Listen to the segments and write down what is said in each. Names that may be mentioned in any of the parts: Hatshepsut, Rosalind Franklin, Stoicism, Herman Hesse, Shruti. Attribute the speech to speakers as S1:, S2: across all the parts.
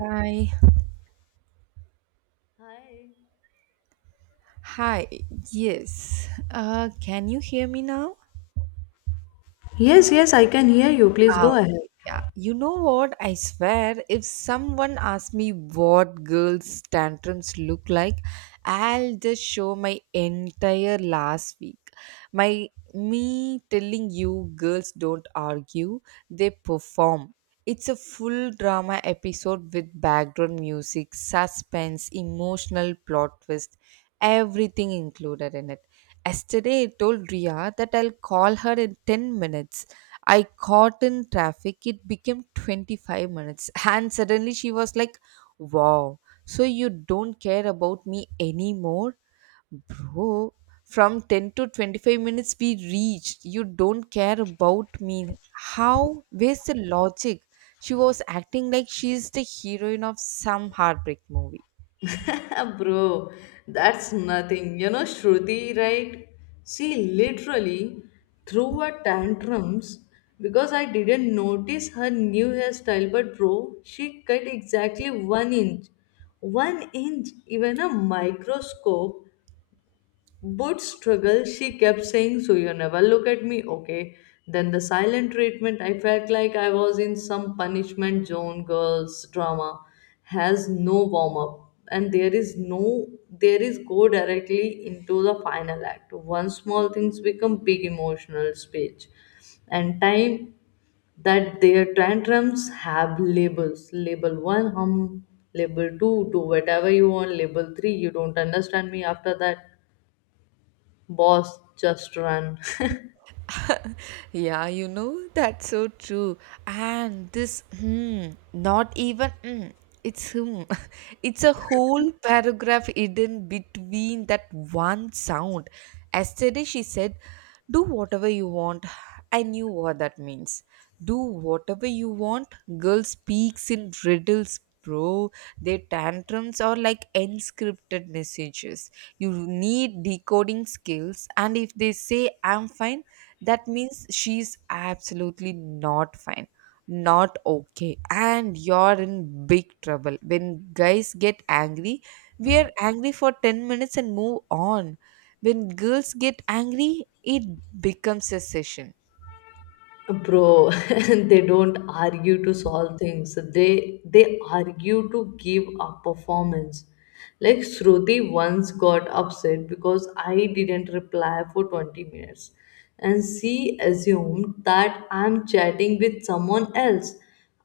S1: Hi.
S2: Hi.
S1: Hi. Yes. Can you hear me now?
S2: Yes, yes, I can hear you. Please go ahead.
S1: Yeah, you know what? I swear, if someone asks me what girls' tantrums look like, I'll just show my entire last week. My Me telling you, girls don't argue, they perform. It's a full drama episode with background music, suspense, emotional plot twist, everything included in it. Yesterday, I told Ria that I'll call her in 10 minutes. I caught in traffic. It became 25 minutes. And suddenly she was like, "Wow, so you don't care about me anymore?" Bro, from 10 to 25 minutes we reached, "You don't care about me." How? Where's the logic? She was acting like she's the heroine of some heartbreak movie.
S2: Bro, that's nothing. You know, Shruti, right? She literally threw a tantrums because I didn't notice her new hairstyle. But, bro, she cut exactly 1 inch. 1 inch, even a microscope. But struggle, she kept saying, "So you never look at me, okay?" Then the silent treatment, I felt like I was in some punishment zone. Girls drama has no warm up, and there is no, there is go directly into the final act. One small things become big emotional speech, and time that their tantrums have labels. Label one, label two, do whatever you want, label three, you don't understand me. After that, boss just run.
S1: Yeah, you know, that's so true. And this, hmm, not even, hmm, it's hmm. It's a whole paragraph hidden between that one sound. Yesterday she said, "Do whatever you want." I knew what that means. Do whatever you want. Girl speaks in riddles, bro. Their tantrums are like unscripted messages. You need decoding skills, and if they say, "I'm fine," that means she's absolutely not fine, not okay, and you're in big trouble. When guys get angry, we are angry for 10 minutes and move on. When girls get angry, it becomes a session.
S2: Bro, they don't argue to solve things, they argue to give a performance. Like Shruti once got upset because I didn't reply for 20 minutes and she assumed that I'm chatting with someone else.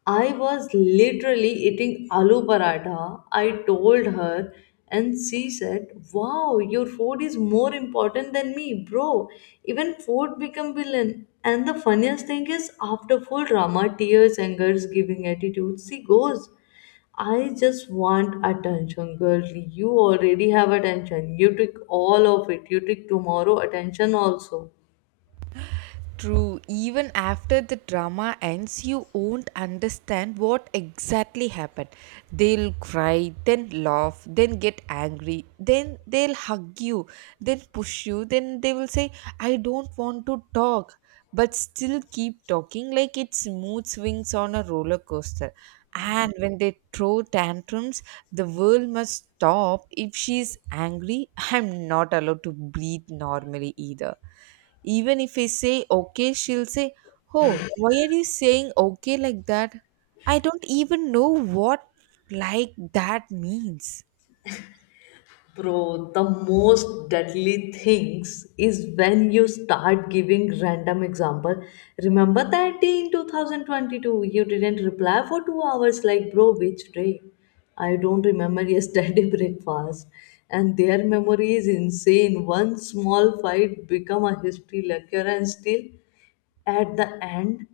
S2: I was literally eating aloo paratha. I told her, and she said, "Wow, your food is more important than me, bro." Even food become villain. And the funniest thing is, after full drama, tears, angers, giving attitude, she goes, "I just want attention, girl." You already have attention. You took all of it. You took tomorrow attention also.
S1: True, even after the drama ends, you won't understand what exactly happened. They'll cry, then laugh, then get angry, then they'll hug you, then push you, then they will say, "I don't want to talk," but still keep talking like it's mood swings on a roller coaster. And when they throw tantrums, the world must stop. If she's angry, I'm not allowed to breathe normally either. Even if I say okay, she'll say, "Oh, why are you saying okay like that?" I don't even know what "like that" means.
S2: Bro, the most deadly things is when you start giving random example. Remember that day in 2022 you didn't reply for 2 hours? Like, bro, which day? I don't remember yesterday breakfast. And their memory is insane. One small fight become a history lecture, and still at the end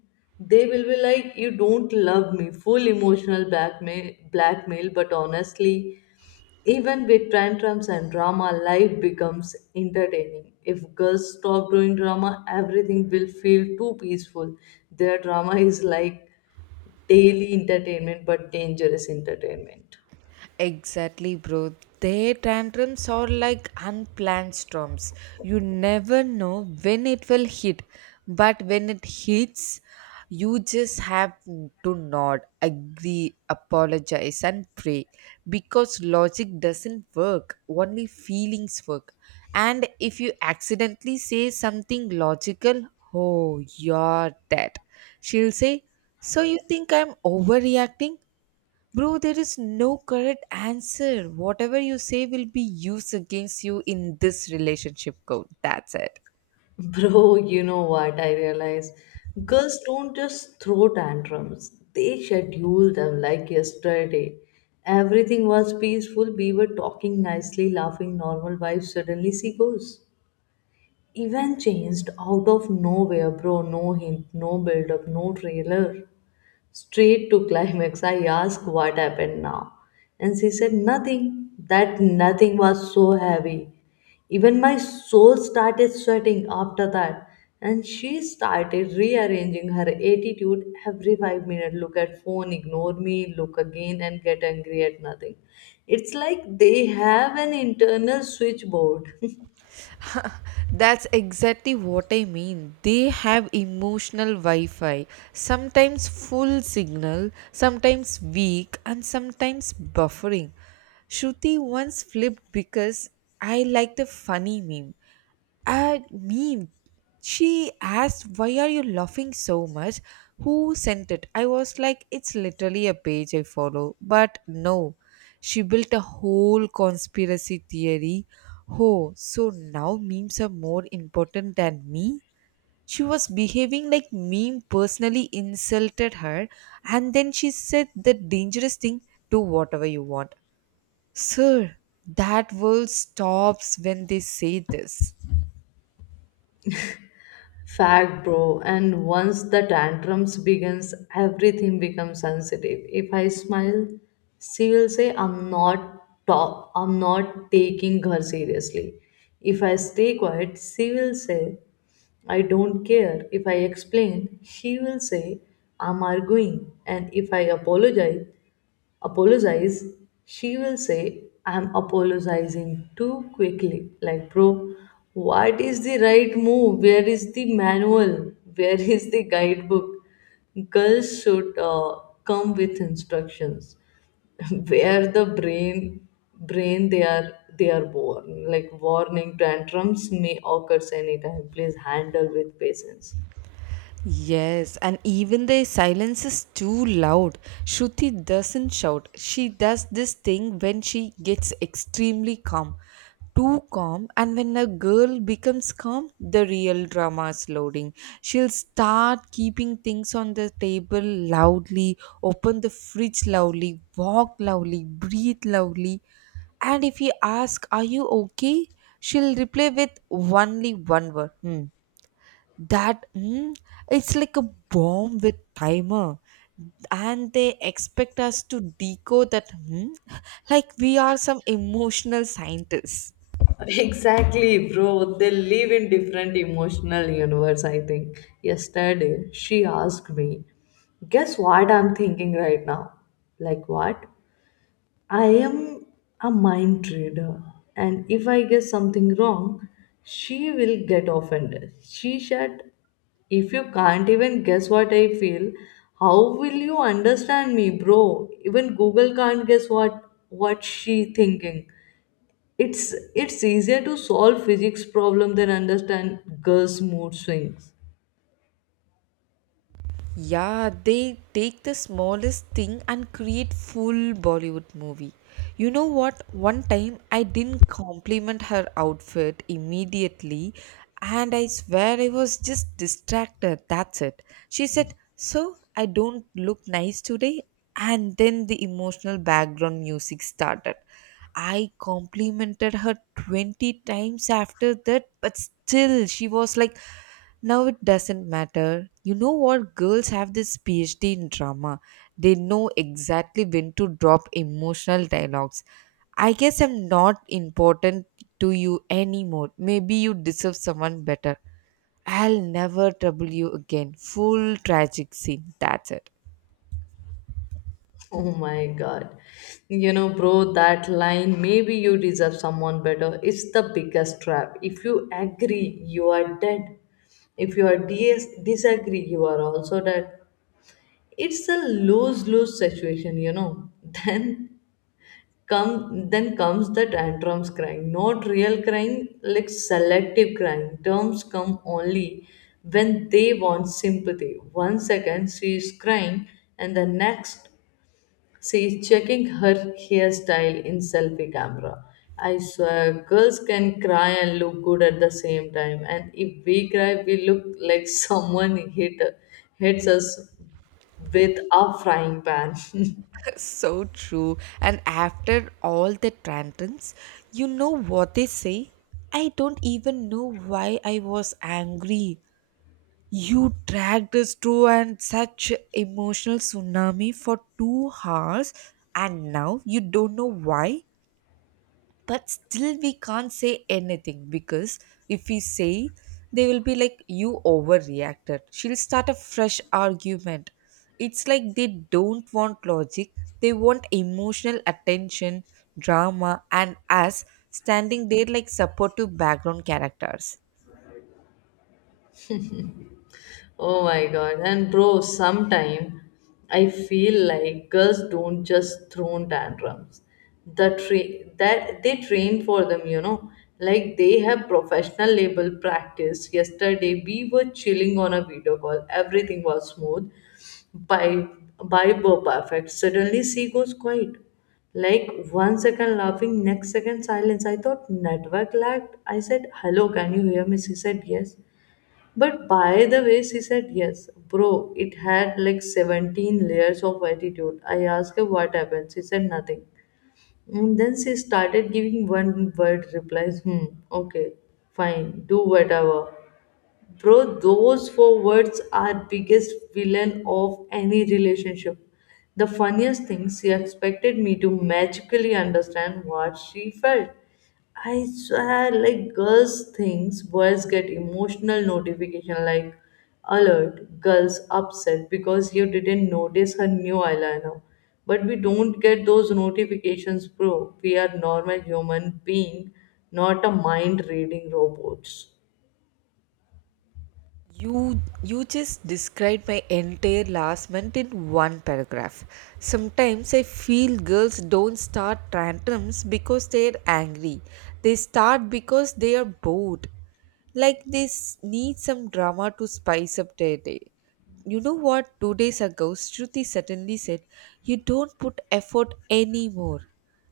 S2: they will be like, "You don't love me." Full emotional blackmail. But honestly, even with tantrums and drama, life becomes entertaining. If girls stop doing drama, everything will feel too peaceful. Their drama is like daily entertainment, but dangerous entertainment.
S1: Exactly, bro. Their tantrums are like unplanned storms. You never know when it will hit, but when it hits, you just have to nod, agree, apologize, and pray, because logic doesn't work, only feelings work. And if you accidentally say something logical, oh, you're dead. She'll say, "So you think I'm overreacting?" Bro, there is no correct answer. Whatever you say will be used against you in this relationship code. That's it.
S2: Bro, you know what I realize? Girls don't just throw tantrums, they schedule them. Like yesterday, everything was peaceful, we were talking nicely, laughing, normal vibes, suddenly she goes. Even changed out of nowhere, bro. No hint, no build up, no trailer. Straight to climax. I asked what happened now. And she said nothing. That nothing was so heavy. Even my soul started sweating after that. And she started rearranging her attitude every 5 minutes. Look at phone, ignore me, look again, and get angry at nothing. It's like they have an internal switchboard.
S1: That's exactly what I mean. They have emotional Wi Fi, sometimes full signal, sometimes weak, and sometimes buffering. Shruti once flipped because I liked a funny meme. At me, she asked, "Why are you laughing so much? Who sent it?" I was like, "It's literally a page I follow." But no, she built a whole conspiracy theory. "Oh, so now memes are more important than me?" She was behaving like meme personally insulted her, and then she said the dangerous thing, "Do whatever you want." Sir, that world stops when they say this.
S2: Fact, bro. And once the tantrums begins, everything becomes sensitive. If I smile, she will say I'm not taking her seriously. If I stay quiet, she will say I don't care. If I explain, she will say I'm arguing. And if I apologize, apologize, she will say I'm apologizing too quickly. Like, bro, what is the right move? Where is the manual? Where is the guidebook? Girls should come with instructions. Where the brain they are, they are born like warning tantrums may occur anytime, please handle with patience.
S1: Yes, and even the silence is too loud. Shruti doesn't shout. She does this thing when she gets extremely calm. Too calm, and when a girl becomes calm, the real drama is loading. She'll start keeping things on the table loudly, open the fridge loudly, walk loudly, breathe loudly. And if you ask, "Are you okay?" she'll reply with only one word. "Hmm." That mm, it's like a bomb with timer, and they expect us to decode that mm, like we are some emotional scientists.
S2: Exactly, bro. They live in different emotional universe, I think. Yesterday, she asked me, "Guess what I'm thinking right now?" Like what? I am a mind reader? And if I guess something wrong, she will get offended. She said, "If you can't even guess what I feel, how will you understand me?" Bro, even Google can't guess what she thinking. It's easier to solve physics problem than understand girls' mood swings.
S1: Yeah, they take the smallest thing and create full Bollywood movie. You know what? One time I didn't compliment her outfit immediately, and I swear I was just distracted. That's it. She said, "So, I don't look nice today." And then the emotional background music started. I complimented her 20 times after that, but still she was like, now it doesn't matter. You know what? Girls have this PhD in drama. They know exactly when to drop emotional dialogues. "I guess I'm not important to you anymore. Maybe you deserve someone better. I'll never trouble you again." Full tragic scene. That's it.
S2: Oh my god. You know, bro, that line, "maybe you deserve someone better." It's the biggest trap. If you agree, you are dead. If you are disagree, you are also dead. It's a lose lose situation, you know. Then then comes the tantrums, crying, not real crying, like selective crying. Terms come only when they want sympathy. One second she is crying, and the next she is checking her hairstyle in selfie camera. I swear girls can cry and look good at the same time, and if we cry, we look like someone hits us with a frying pan.
S1: So true. And after all the tantrums, you know what they say? "I don't even know why I was angry." You dragged us through and such emotional tsunami for 2 hours, and now you don't know why, but still we can't say anything because if we say, they will be like, "You overreacted." She'll start a fresh argument. It's like they don't want logic, they want emotional attention, drama, and us standing there like supportive background characters.
S2: Oh my god. And bro, sometime I feel like girls don't just throw tantrums. That they train for them, you know. Like they have professional level practice. Yesterday we were chilling on a video call. Everything was smooth. By by were perfect. Suddenly she goes quiet. Like one second laughing, next second silence. I thought network lagged. I said, "Hello, can you hear me?" She said yes. But by the way she said yes, bro, it had like 17 layers of attitude. I asked her what happened. She said nothing. And then she started giving one word replies. Hmm, okay, fine, do whatever. Bro, those four words are biggest villain of any relationship. The funniest thing, she expected me to magically understand what she felt. I swear, like girls things, boys get emotional notification like alert, girls upset because you didn't notice her new eyeliner. But we don't get those notifications, bro. We are normal human being, not a mind reading robots.
S1: You just described my entire last month in one paragraph. Sometimes I feel girls don't start tantrums because they're angry. They start because they are bored. Like they need some drama to spice up their day. You know what? 2 days ago, Shruti suddenly said, "You don't put effort anymore."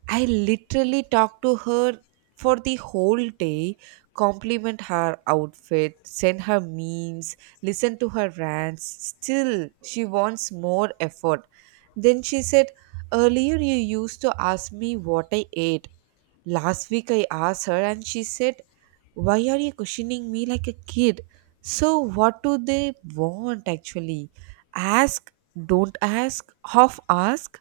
S1: I literally talked to her for the whole day, compliment her outfit, send her memes, listen to her rants. Still, she wants more effort. Then she said, "Earlier, you used to ask me what I ate." Last week, I asked her, and she said, "Why are you questioning me like a kid?" So, what do they want actually? Ask, don't ask, half ask,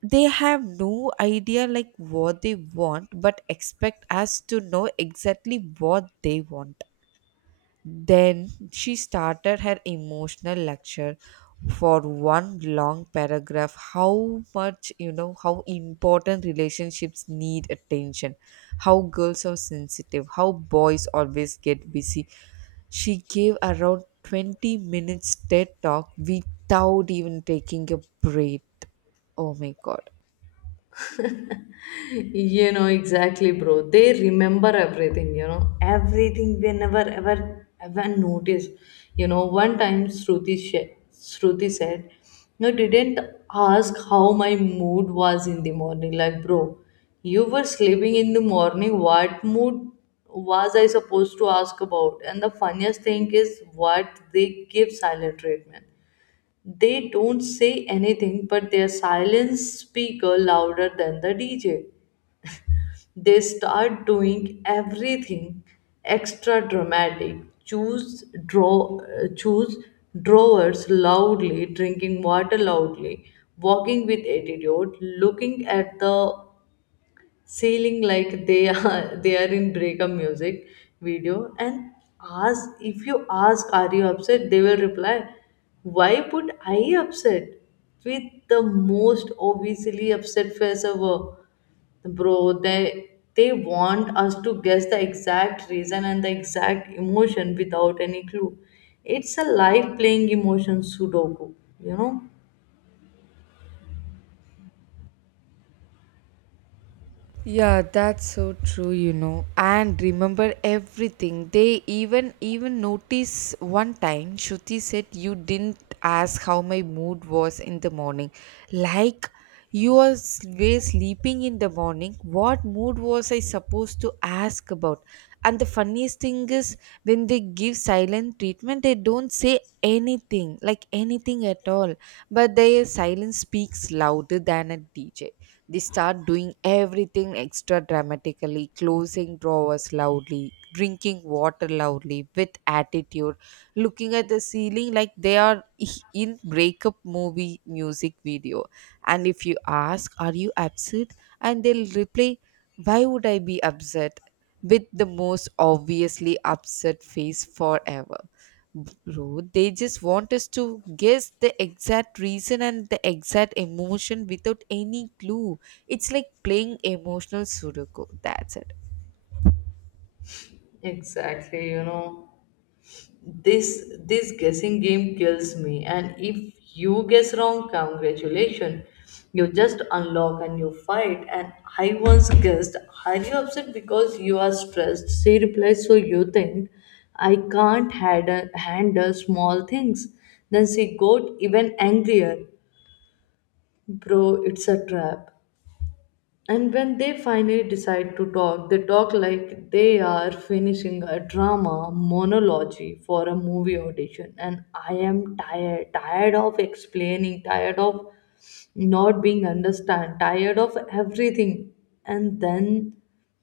S1: they have no idea like what they want, but expect us to know exactly what they want. Then she started her emotional lecture for one long paragraph, how much, you know, how important relationships need attention, how girls are sensitive, how boys always get busy. She gave around 20 minutes TED talk without even taking a breath. Oh my god.
S2: You know, exactly, bro. They remember everything, you know, everything they never ever ever noticed. You know, one time Shruti said, "No, didn't ask how my mood was in the morning." Like, bro, you were sleeping in the morning. What mood was I supposed to ask about? And the funniest thing is what they give silent treatment. They don't say anything, but their silence speak louder than the DJ. They start doing everything extra dramatic, choose drawers loudly, drinking water loudly, walking with attitude, looking at the ceiling like they are they are in breakup music video. And ask, if you ask are you upset, they will reply, "Why put I upset?" with the most obviously upset face ever. Bro, they want us to guess the exact reason and the exact emotion without any clue. It's a life playing emotion Sudoku, you know?
S1: Yeah, that's so true, you know. And remember everything. They even notice, one time Shruti said, "You didn't ask how my mood was in the morning." Like, you are were sleeping in the morning. What mood was I supposed to ask about? And the funniest thing is when they give silent treatment, they don't say anything, like anything at all. But their silence speaks louder than a DJ. They start doing everything extra dramatically, closing drawers loudly, drinking water loudly, with attitude, looking at the ceiling like they are in breakup movie music video. And if you ask, "Are you upset?" And they'll reply, "Why would I be upset?" with the most obviously upset face forever. Bro, they just want us to guess the exact reason and the exact emotion without any clue. It's like playing emotional Sudoku. That's it.
S2: Exactly, you know. This guessing game kills me. And if you guess wrong, congratulations. You just unlock and you fight. And I once guessed, "Are you upset because you are stressed?" She replies, "So you think I can't handle small things?" Then she got even angrier. Bro, it's a trap. And when they finally decide to talk, they talk like they are finishing a drama monologue for a movie audition. "And I am tired, tired of explaining, tired of not being understood, tired of everything." And then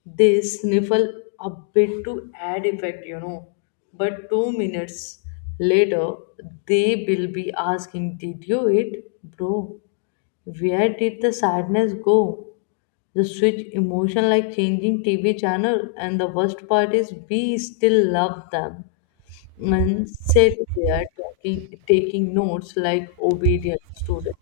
S2: they sniffle a bit to add effect, you know. But 2 minutes later, they will be asking, "Did you eat?" Bro, where did the sadness go? The switch emotion like changing TV channel, and the worst part is we still love them and sit there talking, taking notes like obedient student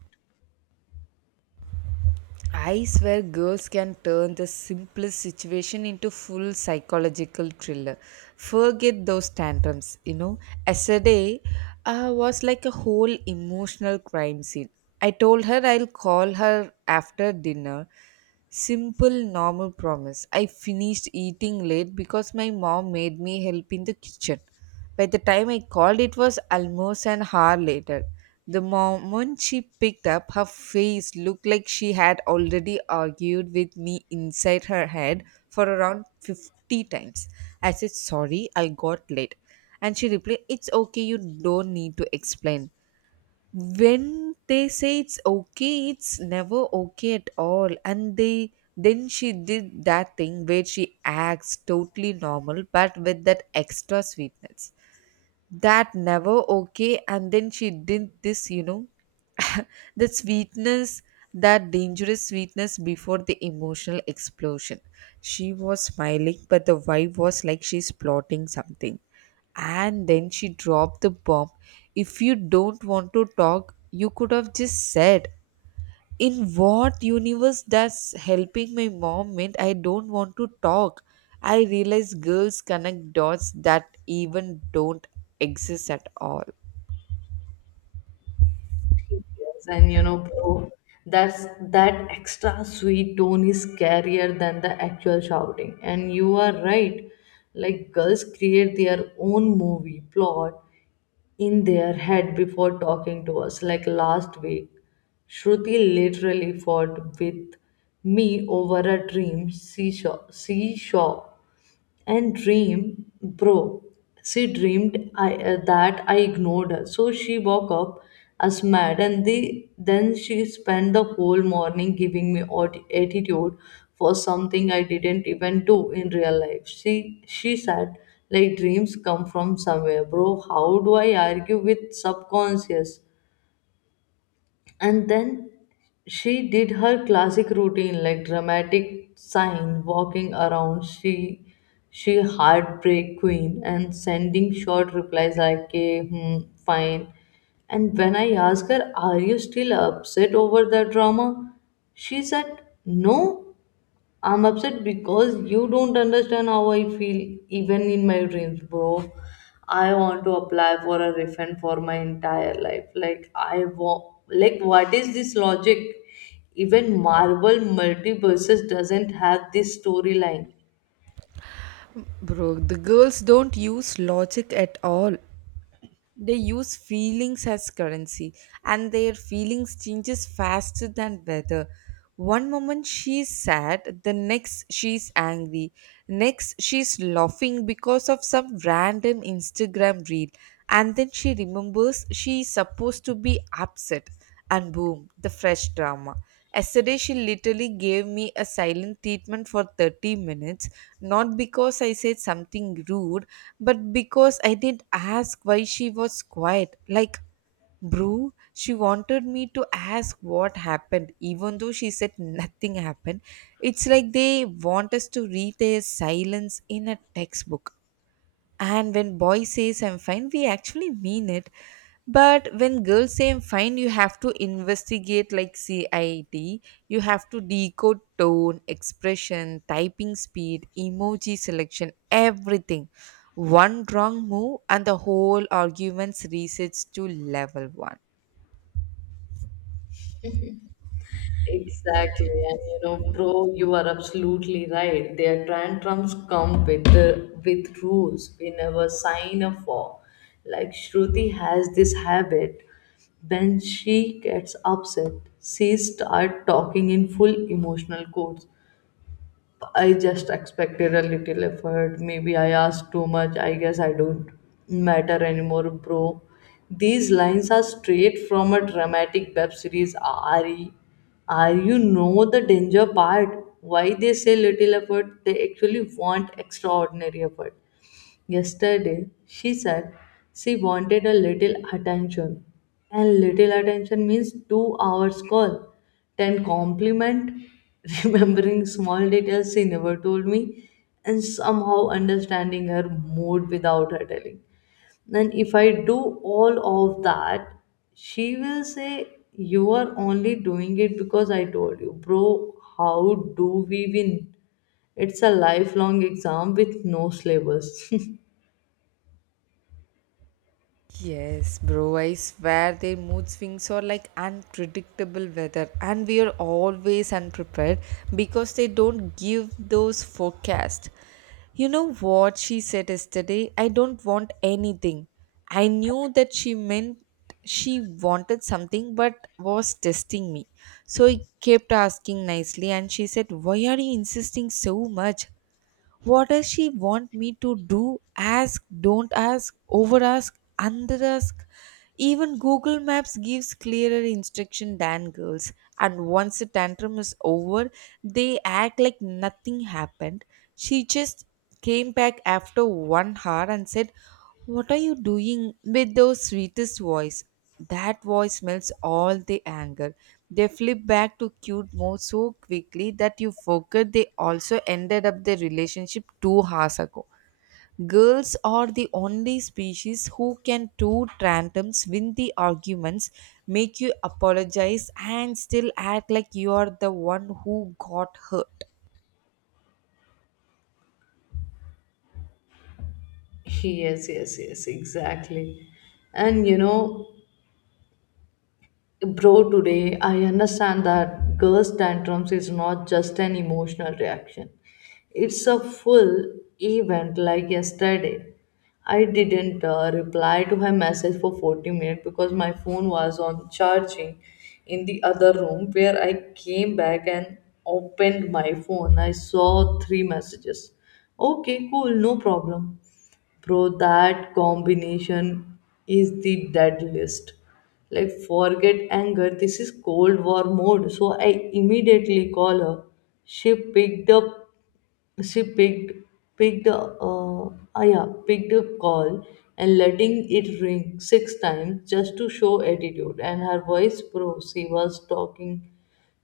S1: I swear girls can turn the simplest situation into full psychological thriller. Forget those tantrums, you know. Yesterday was like a whole emotional crime scene. I told her I'll call her after dinner. Simple, normal promise. I finished eating late because my mom made me help in the kitchen. By the time I called, it was almost an hour later. The moment she picked up, her face looked like she had already argued with me inside her head for around 50 times. I said, "Sorry, I got late." And she replied, "It's okay, you don't need to explain." When they say it's okay, it's never okay at all. And they then she did that thing where she acts totally normal but with that extra sweetness, that never okay. And then she did this, you know, that sweetness, that dangerous sweetness before the emotional explosion. She was smiling but the vibe was like she's plotting something, and then she dropped the bomb. "If you don't want to talk, you could have just said." In what universe does helping my mom meant I don't want to talk? I realize girls connect dots that even don't exist at all.
S2: teachers. And you know, bro, that's that extra sweet tone is scarier than the actual shouting. And you are right, like girls create their own movie plot in their head before talking to us. Like last week, Shruti literally fought with me over a dream she saw. She saw and dream, bro. She dreamed that I ignored her. So she woke up as mad, and then she spent the whole morning giving me attitude for something I didn't even do in real life. She said like dreams come from somewhere, bro. How do I argue with subconscious? And then she did her classic routine, like dramatic sign, walking around, she heartbreak queen, and sending short replies like, "Okay, hmm, fine." And when I ask her, "Are you still upset over the drama?" she said, "No, I'm upset because you don't understand how I feel even in my dreams." Bro, I want to apply for a refund for my entire life. Like I want, like what is this logic? Even Marvel multiverses doesn't have this storyline.
S1: Bro, the girls don't use logic at all. They use feelings as currency, and their feelings changes faster than weather. One moment she's sad, the next she's angry, next she's laughing because of some random Instagram reel, and then she remembers she's supposed to be upset, and boom, the fresh drama. Yesterday she literally gave me a silent treatment for 30 minutes, not because I said something rude but because I did not ask why she was quiet. Like, bro, she wanted me to ask what happened, even though she said nothing happened. It's like they want us to read their silence in a textbook. And when boy says I'm fine, we actually mean it. But when girls say I'm fine, you have to investigate like CID. You have to decode tone, expression, typing speed, emoji selection, everything. One wrong move and the whole argument's resets to level one.
S2: Exactly, and you know, bro, you are absolutely right. Their tantrums come with the with rules we never sign up for. Like Shruti has this habit. When she gets upset, she starts talking in full emotional quotes. "I just expected a little effort. Maybe I asked too much. I guess I don't matter anymore." Bro, these lines are straight from a dramatic web series. Are you know the danger part? Why they say little effort? They actually want extraordinary effort. Yesterday, she said she wanted a little attention. And little attention means 2 hours call. 10 compliment, remembering small details she never told me, and somehow understanding her mood without her telling. And if I do all of that, she will say, "You are only doing it because I told you." Bro, how do we win? It's a lifelong exam with no syllabus.
S1: Yes, bro, I swear their mood swings are like unpredictable weather, and we are always unprepared because they don't give those forecasts. You know what she said yesterday? "I don't want anything." I knew that she meant she wanted something but was testing me. So I kept asking nicely, and she said, "Why are you insisting so much?" What does she want me to do? Ask, don't ask, over ask, under ask. Even Google Maps gives clearer instruction than girls. And once the tantrum is over, they act like nothing happened. She just came back after 1 hour and said, what are you doing with those sweetest voice? That voice smells all the anger. They flip back to cute mode so quickly that you forget they also ended up their relationship 2 hours ago. Girls are the only species who can two tantrums, win the arguments, make you apologize, and still act like you are the one who got hurt.
S2: Yes, yes, yes, exactly. And you know, bro, today I understand that girls' tantrums is not just an emotional reaction, it's a full event. Like yesterday, I didn't reply to her message for 40 minutes because my phone was on charging in the other room. Where I came back and opened my phone, I saw three messages. "Okay, cool, no problem." Bro, that combination is the deadliest. Like, forget anger. This is Cold War mode. So I immediately call her. She picked up. She picked picked ah, yeah, picked up call and letting it ring six times just to show attitude. And her voice, bro, she was talking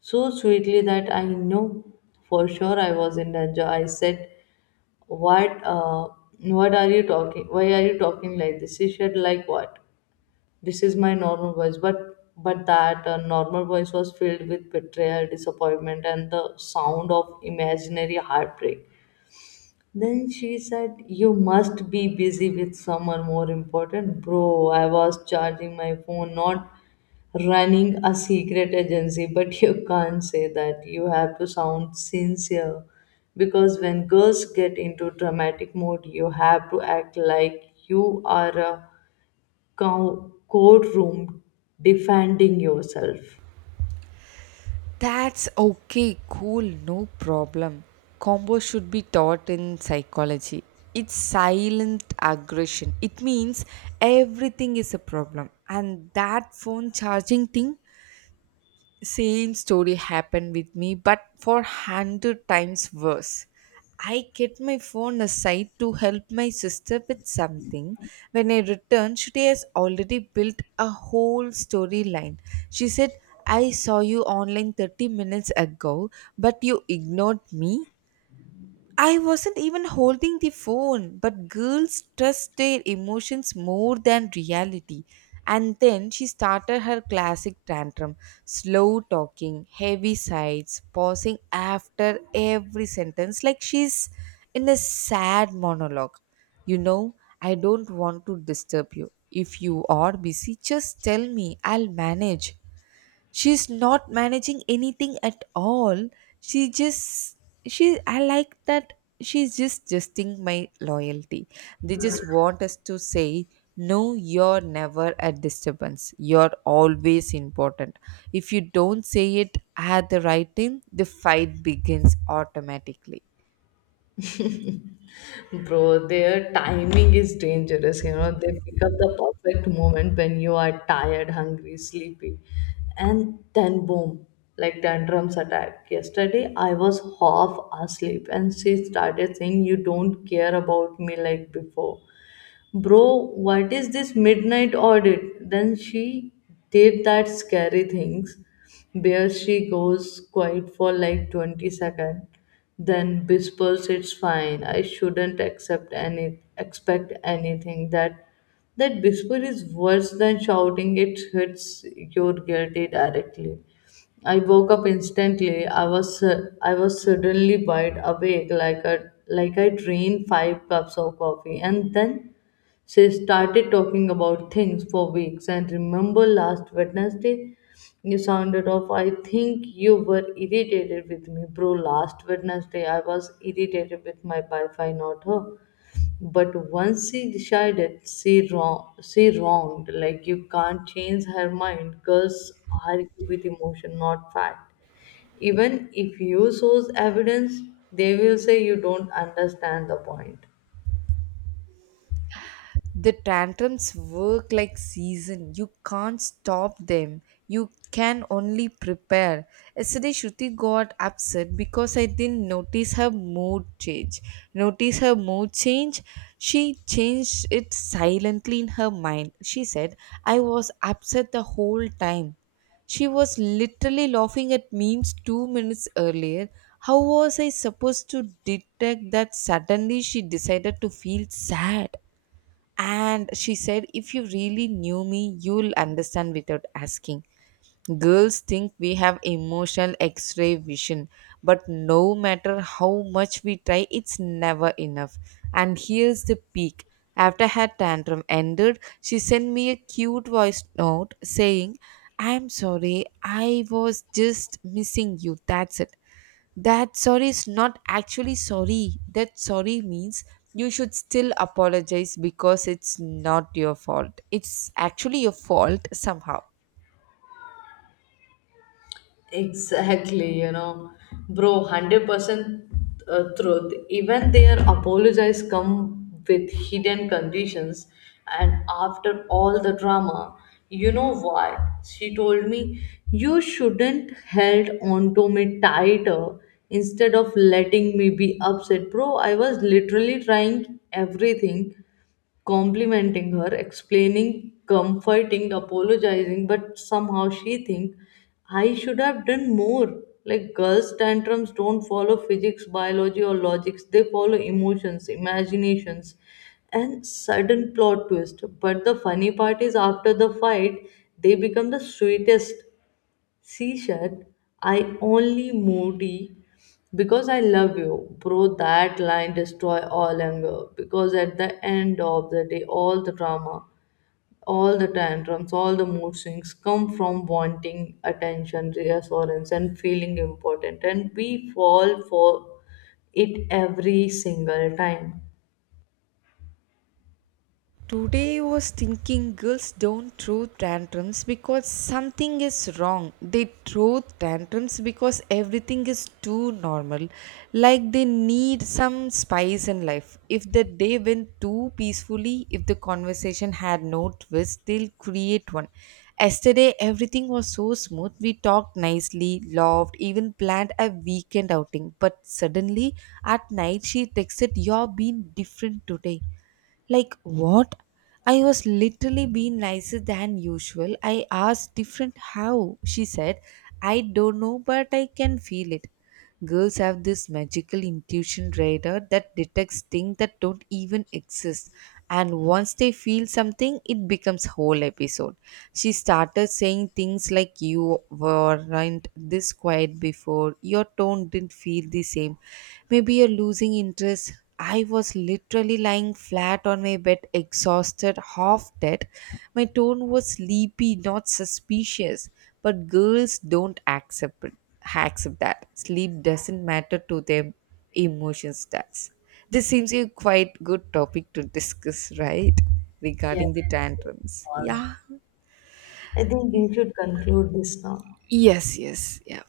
S2: so sweetly that I know for sure I was in danger. I said, what uh what are you talking? Why are you talking like this? She said, "Like what? This is my normal voice." But but that normal voice was filled with betrayal, disappointment, and the sound of imaginary heartbreak. Then she said, "You must be busy with someone more important." Bro, I was charging my phone, not running a secret agency, but you can't say that. You have to sound sincere because when girls get into dramatic mode, you have to act like you are a courtroom defending yourself.
S1: That's okay, cool, no problem. Combo should be taught in psychology. It's silent aggression. It means everything is a problem. And that phone charging thing, same story happened with me but for 100 times worse. I kept my phone aside to help my sister with something. When I returned, she has already built a whole storyline. She said, I saw you online 30 minutes ago but you ignored me. I wasn't even holding the phone, but girls trust their emotions more than reality. And then she started her classic tantrum, slow talking, heavy sighs, pausing after every sentence like she's in a sad monologue. You know, I don't want to disturb you. If you are busy, just tell me, I'll manage. She's not managing anything at all. She just she I like that she's just justing my loyalty. They just want us to say, no, you're never a disturbance, you're always important. If you don't say it at the right time, the fight begins automatically.
S2: Bro, their timing is dangerous. You know, they pick up the perfect moment when you are tired, hungry, sleepy, and then boom, like tantrums attack. Yesterday, I was half asleep, and she started saying, "You don't care about me like before." Bro, what is this midnight audit? Then she did that scary things where she goes quiet for like 20 seconds, then whispers, "It's fine. I shouldn't accept any expect anything." That whisper is worse than shouting, it hits your guilty directly. I woke up instantly. I was suddenly wide awake, like a like I drained five cups of coffee, and then she started talking about things for weeks. "And remember last Wednesday you sounded off. I think you were irritated with me." Bro, last Wednesday I was irritated with my Wi-Fi, not her. But once she decided she wrong she wronged. Like, you can't change her mind. Girls argue with emotion, not fact. Even if you shows evidence, they will say you don't understand the point.
S1: The tantrums work like season, you can't stop them, you can only prepare. Yesterday Shruti got upset because I didn't notice her mood change. notice her mood change she changed it silently in her mind. She said, I was upset the whole time. She was literally laughing at memes 2 minutes earlier. How was I supposed to detect that suddenly she decided to feel sad? And she said, If you really knew me, you'll understand without asking. Girls think we have emotional x ray vision, but no matter how much we try, it's never enough. And here's the peak. After her tantrum ended, she sent me a cute voice note saying, I'm sorry, I was just missing you. That's it. That sorry is not actually sorry. That sorry means you should still apologize because it's not your fault. It's actually your fault somehow.
S2: Exactly, you know, bro, 100% truth. Even their apologies come with hidden conditions, and after all the drama, you know what? She told me, "You shouldn't held onto me tighter instead of letting me be upset." Bro, I was literally trying everything, complimenting her, explaining, comforting, apologizing, but somehow she think I should have done more. Like girls' tantrums don't follow physics, biology, or logics. They follow emotions, imaginations, and sudden plot twist. But the funny part is after the fight, they become the sweetest. "C shirt, I only moody because I love you." Bro, that line destroy all anger because at the end of the day, all the drama, all the tantrums, all the mood swings come from wanting attention, reassurance, and feeling important. And we fall for it every single time.
S1: Today I was thinking girls don't throw tantrums because something is wrong. They throw tantrums because everything is too normal. Like they need some spice in life. If the day went too peacefully, if the conversation had no twist, they'll create one. Yesterday everything was so smooth. We talked nicely, laughed, even planned a weekend outing. But suddenly at night she texted, You're being different today, like, what? I was literally being nicer than usual. I asked different how. She said, I don't know, but I can feel it. Girls have this magical intuition radar that detects things that don't even exist. And once they feel something, it becomes whole episode. She started saying things like you weren't this quiet before, your tone didn't feel the same. Maybe you're losing interest. I was literally lying flat on my bed, exhausted, half dead. My tone was sleepy, not suspicious. But girls don't accept it, accept that. Sleep doesn't matter to them. Emotion stats. This seems like a quite good topic to discuss, right? Regarding
S2: Yes.
S1: the tantrums. Yeah.
S2: I think we should conclude this now.
S1: Yes, yes, yeah.